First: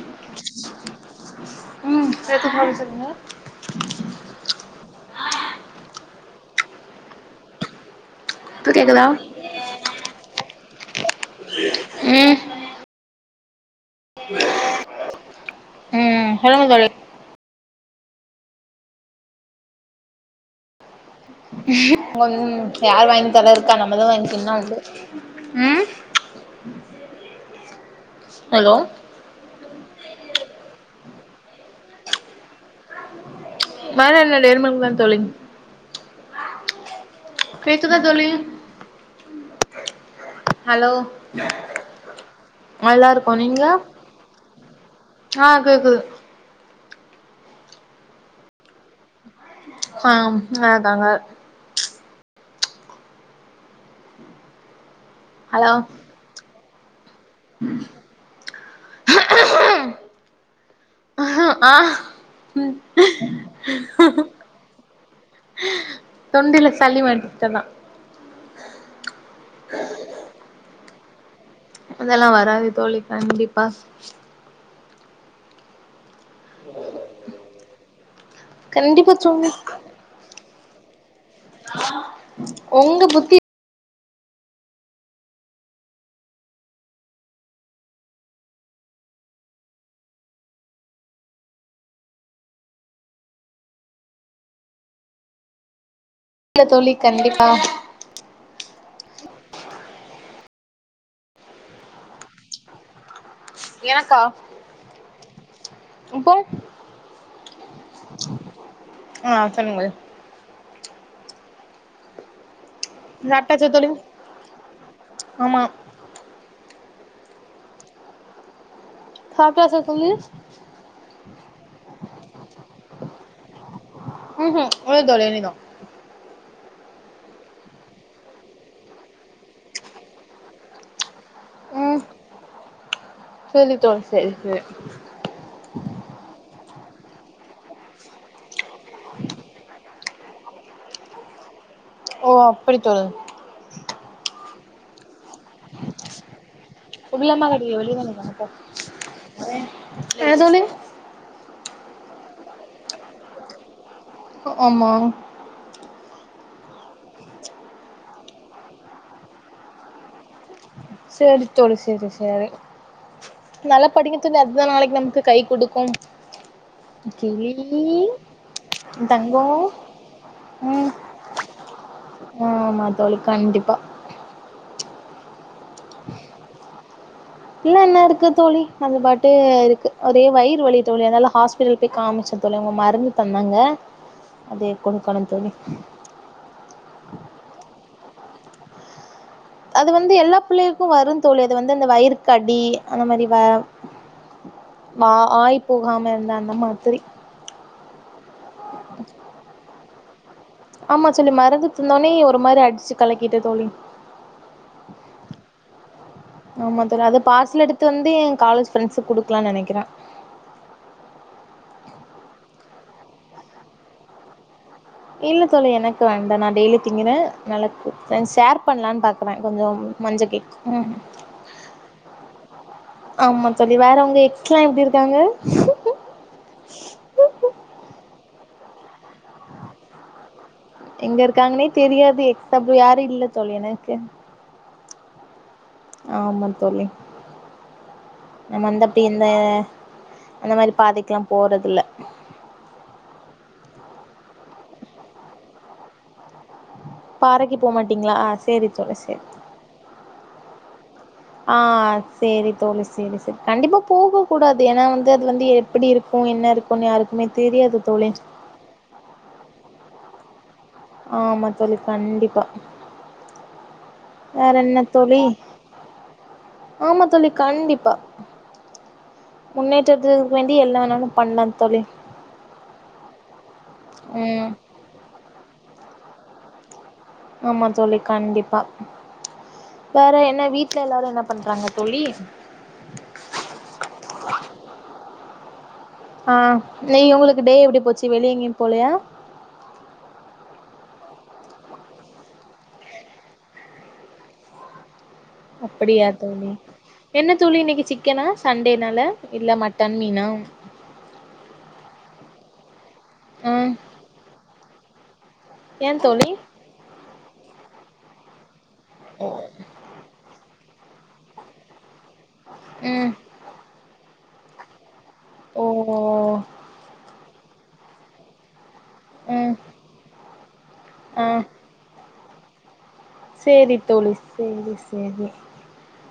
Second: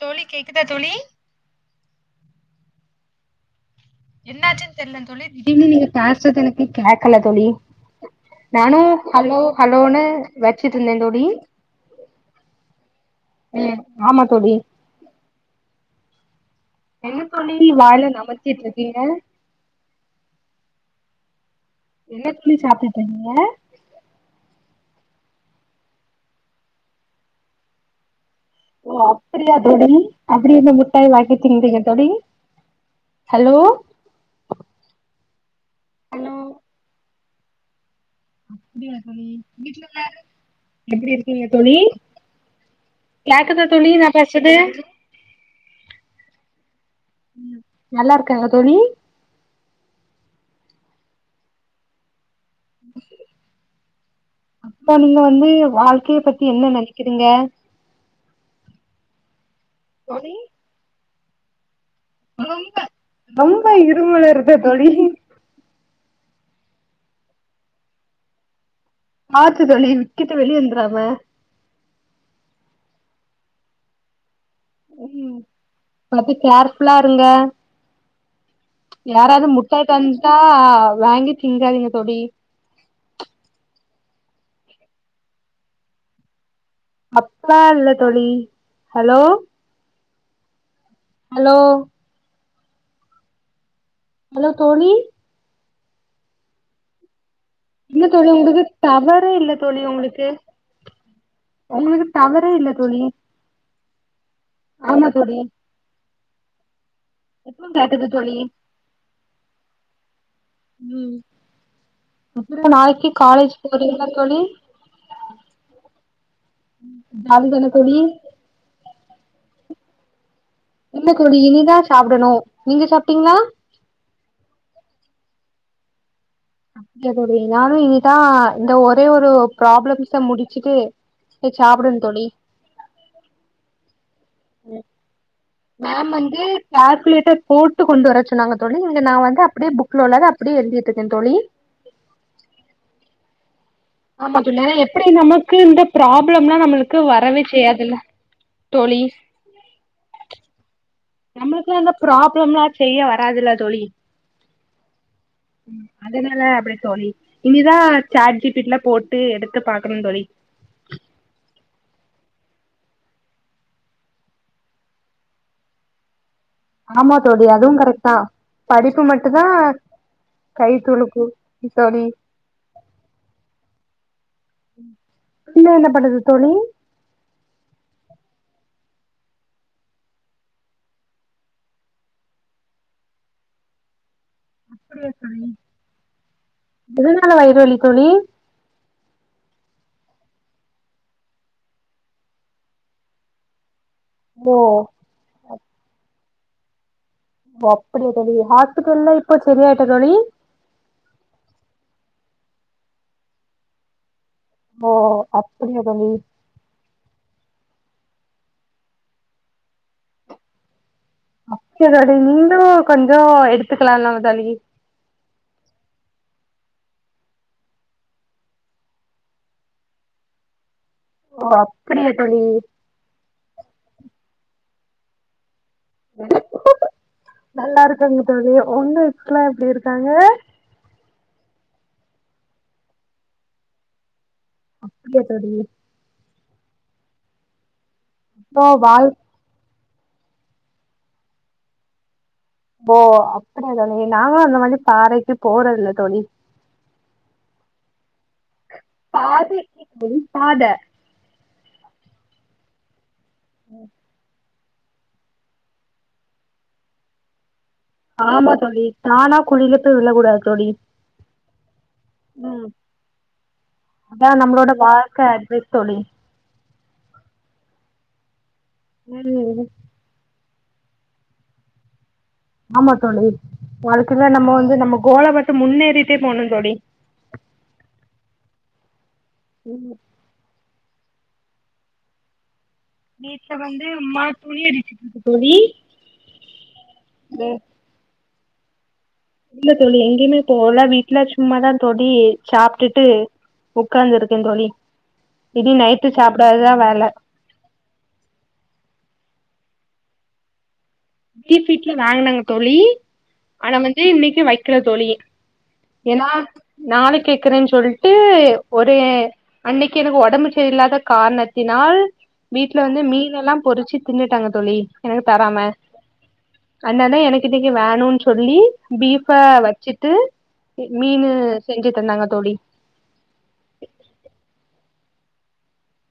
தோழி கேக்குதா தோழி ஹலோ என்னாச்சுன் தெர்லங் தோழி திடீனு நீங்க பேசது எனக்கு கேக்கல தோழி இப்ப நானு கேக்குதா ஹலோ ஹலோன்னு வச்சிட்ருந்தே தோழி ம் ம் ஆமா தோழி ம் சொல்லுங்க தோழி வாய்ல நமச்சிட்ருக்கீங்க ம் யார் இருக்கீங்க வாங்கிதர இருக்கா நம்மதா வாங்கி தின்னா உண்டு ம் ஹலோ ஓ அப்படியா தோழி அப்படிய என்ன [unintelligible] [unintelligible] [unintelligible] தோழி ஹலோ மேல என்ன டேரி மில்க் தா தோழி ஹலோ கேக் ஹலோ எப்படி இருக்கீங்க தோழி நல்லா இருக்கோ நீங்க கேக்குதா தோழி நா பேசது ஆ கேக்குது ம் நல்லா இருக்காங்க தோழி ஆ [unintelligible] அ இப்ப நீங்க வந்து ஹலோ வாழ்க்கைய பத்தி என்ன நினை க்கிறீங்க தோழி ஆ ஆ ரொம்ப ரொம்ப இரும்பல் வருதா தோழி தொண்டைல சளி [unintelligible] பாத்து தோழி விகிட்டு வெளிய வந்துறாம அதெல்லா வராது தோழி கண்டிப்பா ம் பாத்து கேர்ஃபுல்லா இருங்க கண்டிப்பா யாராவது தோழி முட்டாய் தந்துட்டா ஆ வாங்கி திங்காதீங்க தோழி உங்க புத்தி அப்பா இல்ல தோழி ஹலோ ஹலோ ஹலோ தோழி இல்ல தோழி கண்டிப்பா இல்ல தோழி உங்களுக்கு டவரே இல்ல தோழி உங்களுக்கு உங்களுக்கு டவரே இல்ல தோழி எனக்கா ஆமா தோழி இப்போ இப்பவு காட்டுது தோழி ஆ சொல்லுங்கள் ம் ம் இப்ப நாளைக்கு காலேஜ் போறீங்களா தோழி ஆமா ஜாலி தான தோழி [unintelligible] சொல்லு இல்ல தோழி இனிதா சாப்பிடணு நீங்க சாப்பிட்டீங்களா உஹு இல்லதோழி இனிதா அப்ப தோழி நானு இனிதா இந்த ஒரே ஒரு ப்ராப்ளம்ஸ முடிச்சுட்டு சாப்பிடனு தோழி சேரி தோழி சே சே மேம் வந்து கால்குலேட்டர் போட்டு கொண்டு வர சொன்னாங்க தோழி இங்க நா வந்து அப்படியே புக் லோ அப்படியே எழுதிட்டு இருக்கே தோழி ஓ அப்படித்தோழர் ஆமா ஏ எப்படி நமக்கு இந்த ப்ராப்ளம்லாம நம்மளுக் தோழி [unintelligible] நம்மளுக்குலா அந்த ப்ராப்ளம் எலா செய்ய வராதுல்ல தொழி ஒ ஆம அதனால அப்டி தொழி இனிதா சாட்ஜிபீட்ல போட்டு எடுத்து பாக்கணு தோழி சரி தோழி சரி சரி நல்லா படிங்க தோழி அதுதா நாளைக்கு நமக்கு கை குடுக்கு ஆமா தோழி அதுவு கரெக்டா படிப்பு மட்டும் தா தங்கோ கை ம் துழுக்கு தோழி ஆமா தோழி கண்டிப்பா என்ன என்ன பண்றது தோழி அந்த பாட்டு இருக்குது ஒரே வயிறு வழி தோழி அதால ஹாஸ்பிட்டல் போய் காமிச்சந்தோழி அவங்க மருந்து தந்தாங்க அதே அப்படியா கொடுக்கணு தோழி எதனால வைருவலி தோழி அது வந்து எல்லா பிள்ளைகளுக்கு வரு தோழி அது வந்து அந்த வயிற்கடி அந்த மாரி ஓ வா ஆய் போகாம இருந்தா அம்மா திரி ஓ அப்படியா தோழி ஹாஸ் [unintelligible] இப்போ சரிய தோழி ஆமா சொல்லி மருந்து திண்ணோனே ஒரு மாரி அடிச்சு கலக்கிட்டே தோழி ஓ அப்படியா தோழி இத்து வந்து எ காலேஜ் ஃப்ரெண்ஸ்க் குடுக்கலாம்னு நனைக்கிறே சரி அத நீங்களு கொஞ்ச எடுத்துக்கலாந்தா தோழி இல்ல தோழி எனக்கு வேண்டா நா டெய்லி திங்குறே நலர்க்கு ஷேர் பண்ணலான்னு பாக்குறே கொஞ்ச மஞ்ச கேக் உ ஓ அப்படியா தோழி ஆமா தோழி வேற அவங்க எக்ஸ்லா எப்படி இரு க்காங்க நல்லா இருக்கங்க தோழி ஒண்ணு [unintelligible] அப்டி இருக்காங்க எங்க இருக்காங்கன்னே தெரியாது எக்ஸ் அப்டி யாரு இல்ல தோழி எனக்கு அப்படியா தோழி ஆமா தோழி நம்ம ஓ வந்து அப்படி வாழ் எந்த அந்த மாரி பாதைக்கெல்லா போறதுல்ல போ அப்படிய தோழி நாங்கும் அந்த மாதிரி பாறைக்கு போறதில்ல தோழி பாறைக்கு போமாட்டீங்களா அ பாதைக்கு போ பாத ஆ சேரி தோழி சேரி சேரி கண்டிப்பா போக கூடாது ஏன்னா வந்து அது வந்து எப்படி இருக்கு என்ன இருக்கு யாருக்குமே தெரியது ஆமா தோழி தானா குழியில போய் விழ கூடாது தோழி ஆமா தோழி கண்டிப்பா ம் அதா வேற நம்மளோட என்ன தோழி வாழ்க்க அட்வைஸ் தோழி ஆமா தோழி கண்டிப்பா ம் முன்னேற்றத்து வேண்டி எல்லா வேணாலு பண்ணலா தோழி ஆமா தோழி வாழ்க்கையில ம் நம்ம வந்து நம்ம கோல பாத் து முன்னேறிட்டே போணு தோழி ஆமா தோழி கண்டிப்பா வேற என்ன வீட் வீட்ல எல்லாரு என்ன பண்றாங்க தோழி வீட்டுல வந்து அம்மா துணி அரிச்சுட்டு இருக்கு தோழி ஆ ம் போலயா இல்ல தோழி எங்கேயுமே போலா வீட்டுல சும்மாதா தோழி சாப்பிட்டுட்டு உட்கார்ந்துருக்கே தோழி இனி அப்படியா நைட்டு தோழி சாப்டாதா வேல என்ன தோழி இன்னைக்கு சிக்கனா சண்டேனால இல்ல மட் தன்மீனாம் [unintelligible] வாங்கனாங் தோழி ஆ ஆனா வந்து இன்னைக்கு வை இருக்கிறது தோழி ஏ ஏன்னா தோழி நாளைகே இருக்கறேன்னு சொல்ட்டு ஒரு அன்னைக்கு எனக்கு உடம்பு சரி இல்லாத காரணத்தினால் வீட்டுல வந்து ம் மீன் எல்லாம் பொறிச்சி தின்னுட்டாங்க தோழி எனக்கு தராம ஓ அண்ணனே எனக்கு நீங்க வேணும்ன்னு சொல்லி பீஃப்ப ம் வச்சிட்டு ஆ மீன் செஞ்சு தந்தாங்க தோழி சேரி தோழி சேரி சேரி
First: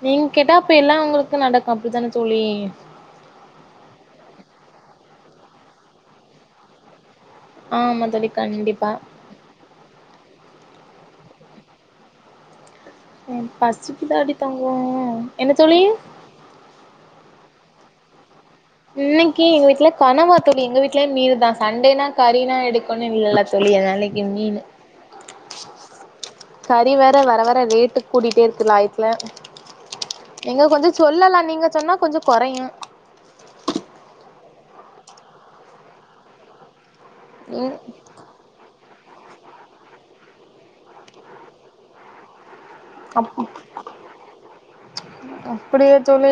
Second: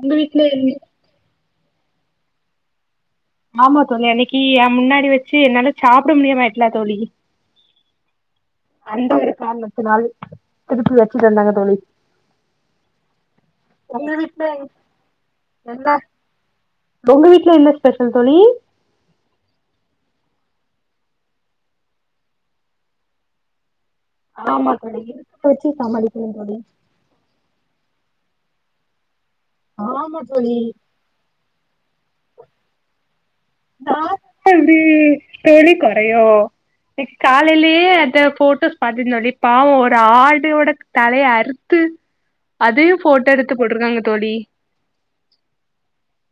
உங்க நீங்க வீட்ல கேட்டா என்ன? அப்ப எல்லாம் உங்களுக்கு நடக்கும் அப்படித்தானே தோழி ஆமா தோழி அன்னைக்கு ஏன் முன்னாடி வச்சு என்னால சாப்பிட முடியுமா ஆயிடுச்சுல தோழி ஆமா தோழி கண்டிப்பா அந்த ஒரு காரணத்தினால் இடுப்புல வச்சிட்டு வந்தாங்க தோழி ஏன் உங்க பசிக்குதாடி வீட்ல தங்கோம் என்ன தோழி உங்க வீட்ல என்ன ஸ்பெஷல் தோழி இன்னிக்கு எங்க வீட்ல கனவா தோழி எங்க வீட்ல மீல்தான் சண்டேனா கறினா எடுக்கனும் இல்லல்ல தோழி அதனால இன்னைக்கு மீனு ஆமா தோழி வெச்சி சமாளி கறி வேற வர வர ரேட்டு கூடிட்டே இருக் கு லாய்க்கில நீங்க கொஞ்சம் சொல்லலாம் நீங்க சொன்னா கொஞ்சம் கொறையும் நா சொன்னா எப்டி தோழி கொறையும் ம் காலைலியே அட்ட போட்டோ பாத்தேன் தோழி பாவம் ஒரு ஆடோட தலைய அறுத்து அதையும் அப் போட்டோ எடுத்து போட்டுருக்காங்க தோழி அப்டியா தோழி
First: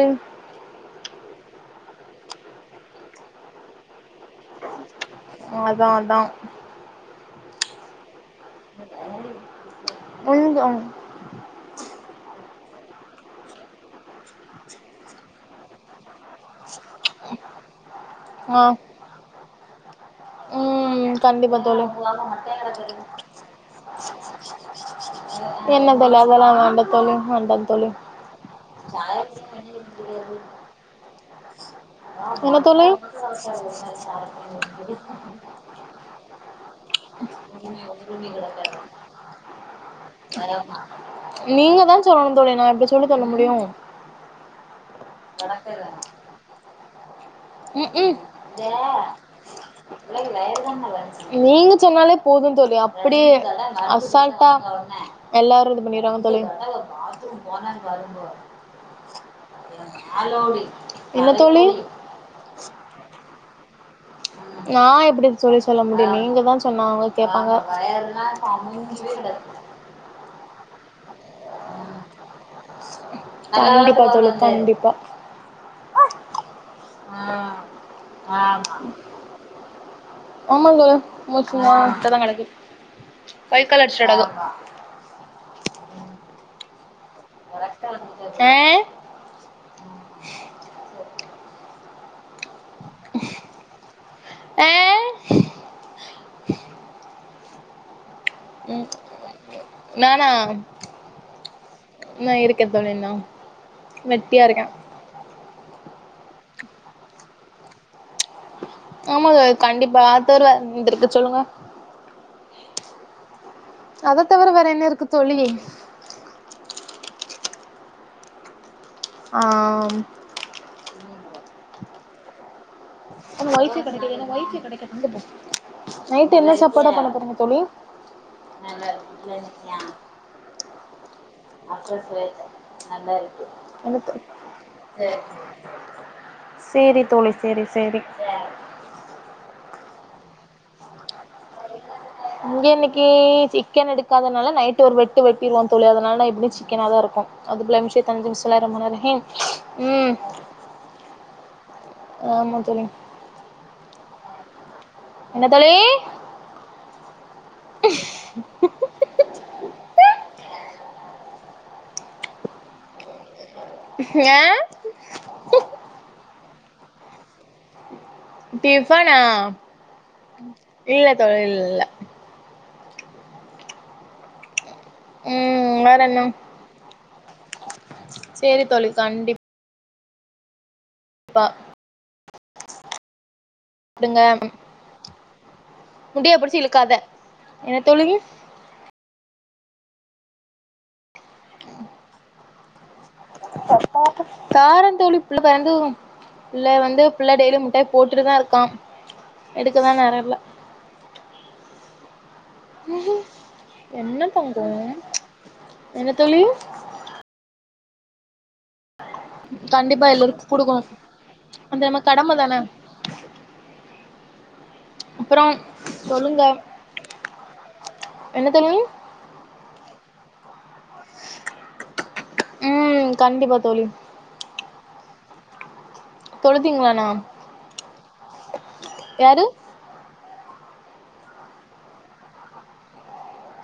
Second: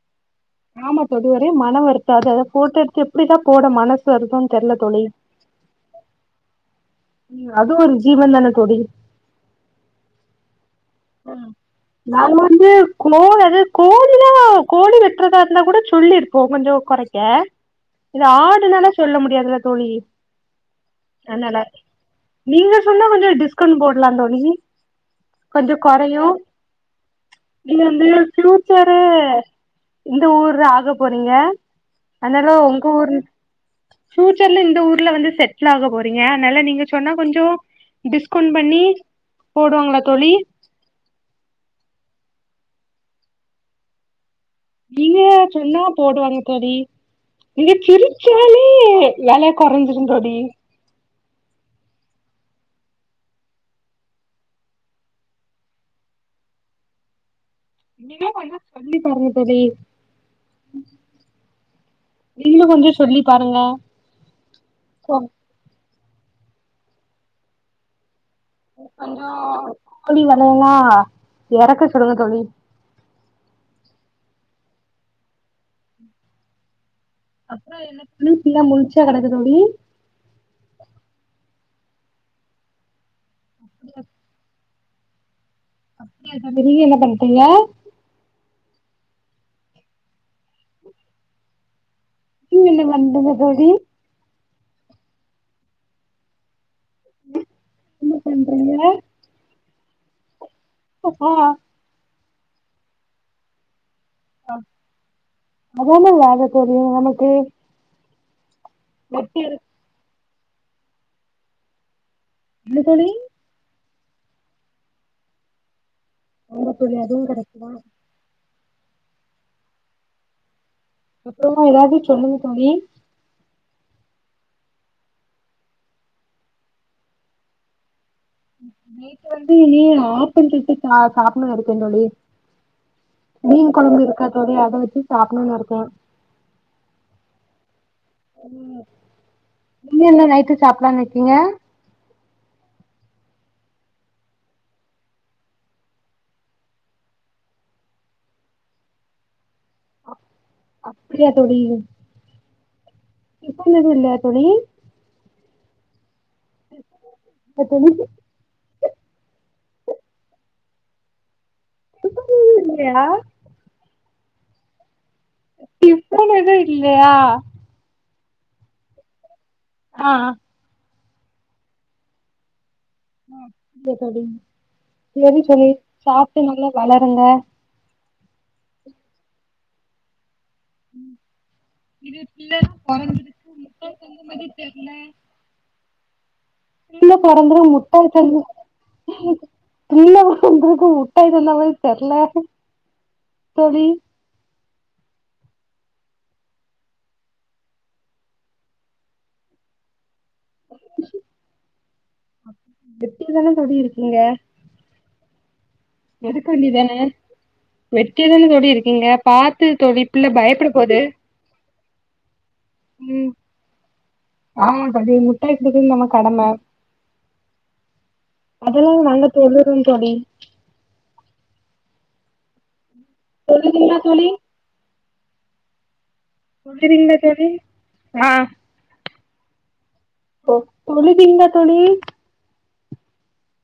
ஆமா தோழி ஒரே மன வருத்தம் அது அத போட்டோ எடுத்து எப்டிதான் போட மன சு வருதுன்னு தெர்ல தோழி அதா அதா ம் அது ஒரு ஜீவன் தானே தோழி ம் ம் நா வந்து கோழ் அது கோழி தான் கோழி வெட் ட்டறதா இருந்தா கூட சொல்லி இரு போ கொஞ்ச குறைக்க இது ஆ ஆடுனால சொல்ல முடியாதுல தோலி ம் அதனால கண்டிப்பா தோழி நீங்க சொன்னா கொஞ்ச டிஸ்கவுண்ட் போடலா தோலி கொஞ்ச என்ன தோழி குறையு அதெல்லா வேண்டா தோழி வேண்டா நீங்க தோழி வந்து ஃப்யூச்சரு இந்த ஊர்தா அது போறீங்க அதனால என்ன உங்க தோழி ஊரு ஃப்யூச்சர்ல இந்த ஊர்ல வந்து செட்லாக போறீங்க அதனால நீங்க சொன்னா கொஞ்சோ டிஸ்கவுண்ட் பண்ணி போடுவாங்களா தோழி [inaudible] நீங்க தா சொல்லணு தோலி நா எப்டி சொல்லு சொல்ல முடியு நீங்க சொன்னா போடுவாங்க தோலி நீங்க ம் ம் சிரிச்சாலே வெல கொறஞ்சிரு தோலி நீங்க சொன்னாலே போது தோலி அப்டியே அசால்ட்டா எல்லாரு இது பண்ணிருவாங்க தோலி நீங்களு கொஞ்சோ சொல்லி பாருங்க தோழி இல்ல தோலி நீங்க கொஞ்ச சொல்லி ஒக்காருங்க நா எப்டி தோழி சொல்ல முடி நீங்கதா சொன்னாலு அவுங்க கேப்பாங்க கொஞ்சோ [unintelligible] எரக்க சொல்லுங்க தோழி கண்டிப்பா தோழி கண்டிப்பா அப்பற என்ன ப [unintelligible] புள்ள முழிச்சா கடக்கு தோழி ஆமாங்க மோசமா தா கடக்குது கைகால் அடிச்சுட் கெடக்கு அப்ப நீஎன்ன ப [unintelligible] புய்ய உ [inaudible] நீங்க என்ன பன்றீங்க தோழி ஆ என்ன பண்றீங்க உ உ உ நானா ஹு ஹா நான் இருக்கேன் தோழி வெட்டியா இருக்கேன் அதானே வாழப் போது உனக்கு ஆமாங்க கண்டிப்பா தருவ வந்திருக்கு சொல்லுங்க என்ன தோழி அத தவிர வேற என்ன இருக்கு தோழி ஆமா தோழிஅதுவும் கெடைக்குமா ஆஹ அப்பறமா எதாவது சொல்லுங்க தோழி நைட்டு என்ன சாப்பாட பண்ண போறீங்க தோழி நேத்து வந்து நீ ஆப்பிள் சுட்டு சாப்டணும்னு இருக்கேன் தோழி மீன் குழம்பு இருக்கா எனக்கு அத வச்சு சாப்டணும்னு இருக்கேன் சேரி தோழி சேரி சேரி நீங்க என்ன நைட்டு சாப்டலான்னு இருக்கீங்க இங்க இன்னக்கி சிக்கன் எடுக்காதனால நைட்டு ஒரு வெட்டு வெட்டிருவோம் தோழி அதனால எப்டி சிக்கனாவது இருக்கும் வருப்போ அது பிள்ளமிஷய தஞ்சு மிசலே உஹம் அப்டியா தோழி தோழி இப்ப எதும் இல்லையா தோழி என்ன தோழி இப்ப தோழி இல்லையா ஏன் இப்பொழுது. இல்லையா. டிஃபனா. ஆ ம்ம் இல்ல தோழி இல்ல ஆஹம் ஓகே தோழி செரி தோழி ம் வேற என்ன சாப்டு நல்லா வளருங்க. சேரி தோழி கண்டிப்பா ப இது பில்லர் குறைந்தது. முன்னாடி இருந்த மாதிரி தெர்ல முடியபுடிச்சுட்டு. புள்ளஅ பொறந்ததும் முத்தம் தரணும் இல்ல வந்திருக்கு முட்ட சேர்ந்த மாரி தெர்ல. தோழி பாப்பு காரந்தோளிப் பிள்ள பிறந்துரு பிள்ள வந்து பிள்ள டெய்லி முட்டாய் போட்டுட்டு தா இருக்கா எடுக்கதா நேரல்ல உஹு வெட்டியா தான என்ன தங்கோ என்ன தோழி எடுக்வேன்டிதான வெட்டியாதான [unintelligible] டி இருக்கீங்க பாத்து தொழி பிள்ள பயப்பட போது அந்த நம்ம கடம தான உ ஆமா தம்பி அப்றோ முட்டாய் குடுக்கிறது நம்ம சொல்லுங்க கடம என்ன தோழி அதெல்லா நல்ல தொல்லுற தோழி உ கண்டிப்பா தோழி தொழுதீங்களா [unintelligible] தொழுதிங்களாண்ணா றீங்களாதோழி ஆ யாரு ஓ தோழுதிங்களா தோலி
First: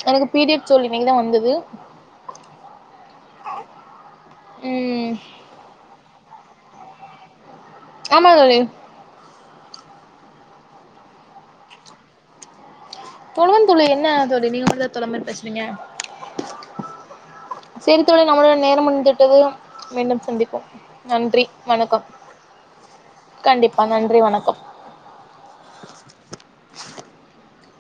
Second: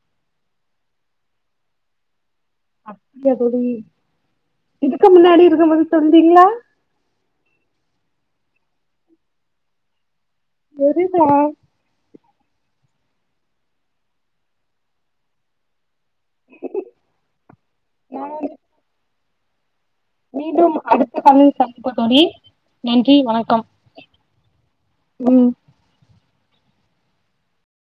எனக்கு பீரியட்ஸ் தோலக இன்னைக்குதா வந்துது அப்படியா தொழி இதுக்கு ம் முன்னாடி இருக்கம்போது தொந்தீங்ளா ஆமா தானே எரிதா துழவன்துளி என்ன அத்தோட நீங்க மட்டுதா துலமர் பேசுறீங்க சரி தோழி நம்மளோட நேரம் முடிந்துட்டு எது மீண்டும் அடுத்த கால்ல சந்திப்போ வணக்கம் தோழி நன்றி வணக்கம் கண்டிப்பா நன்றி வணக்கம் உ சு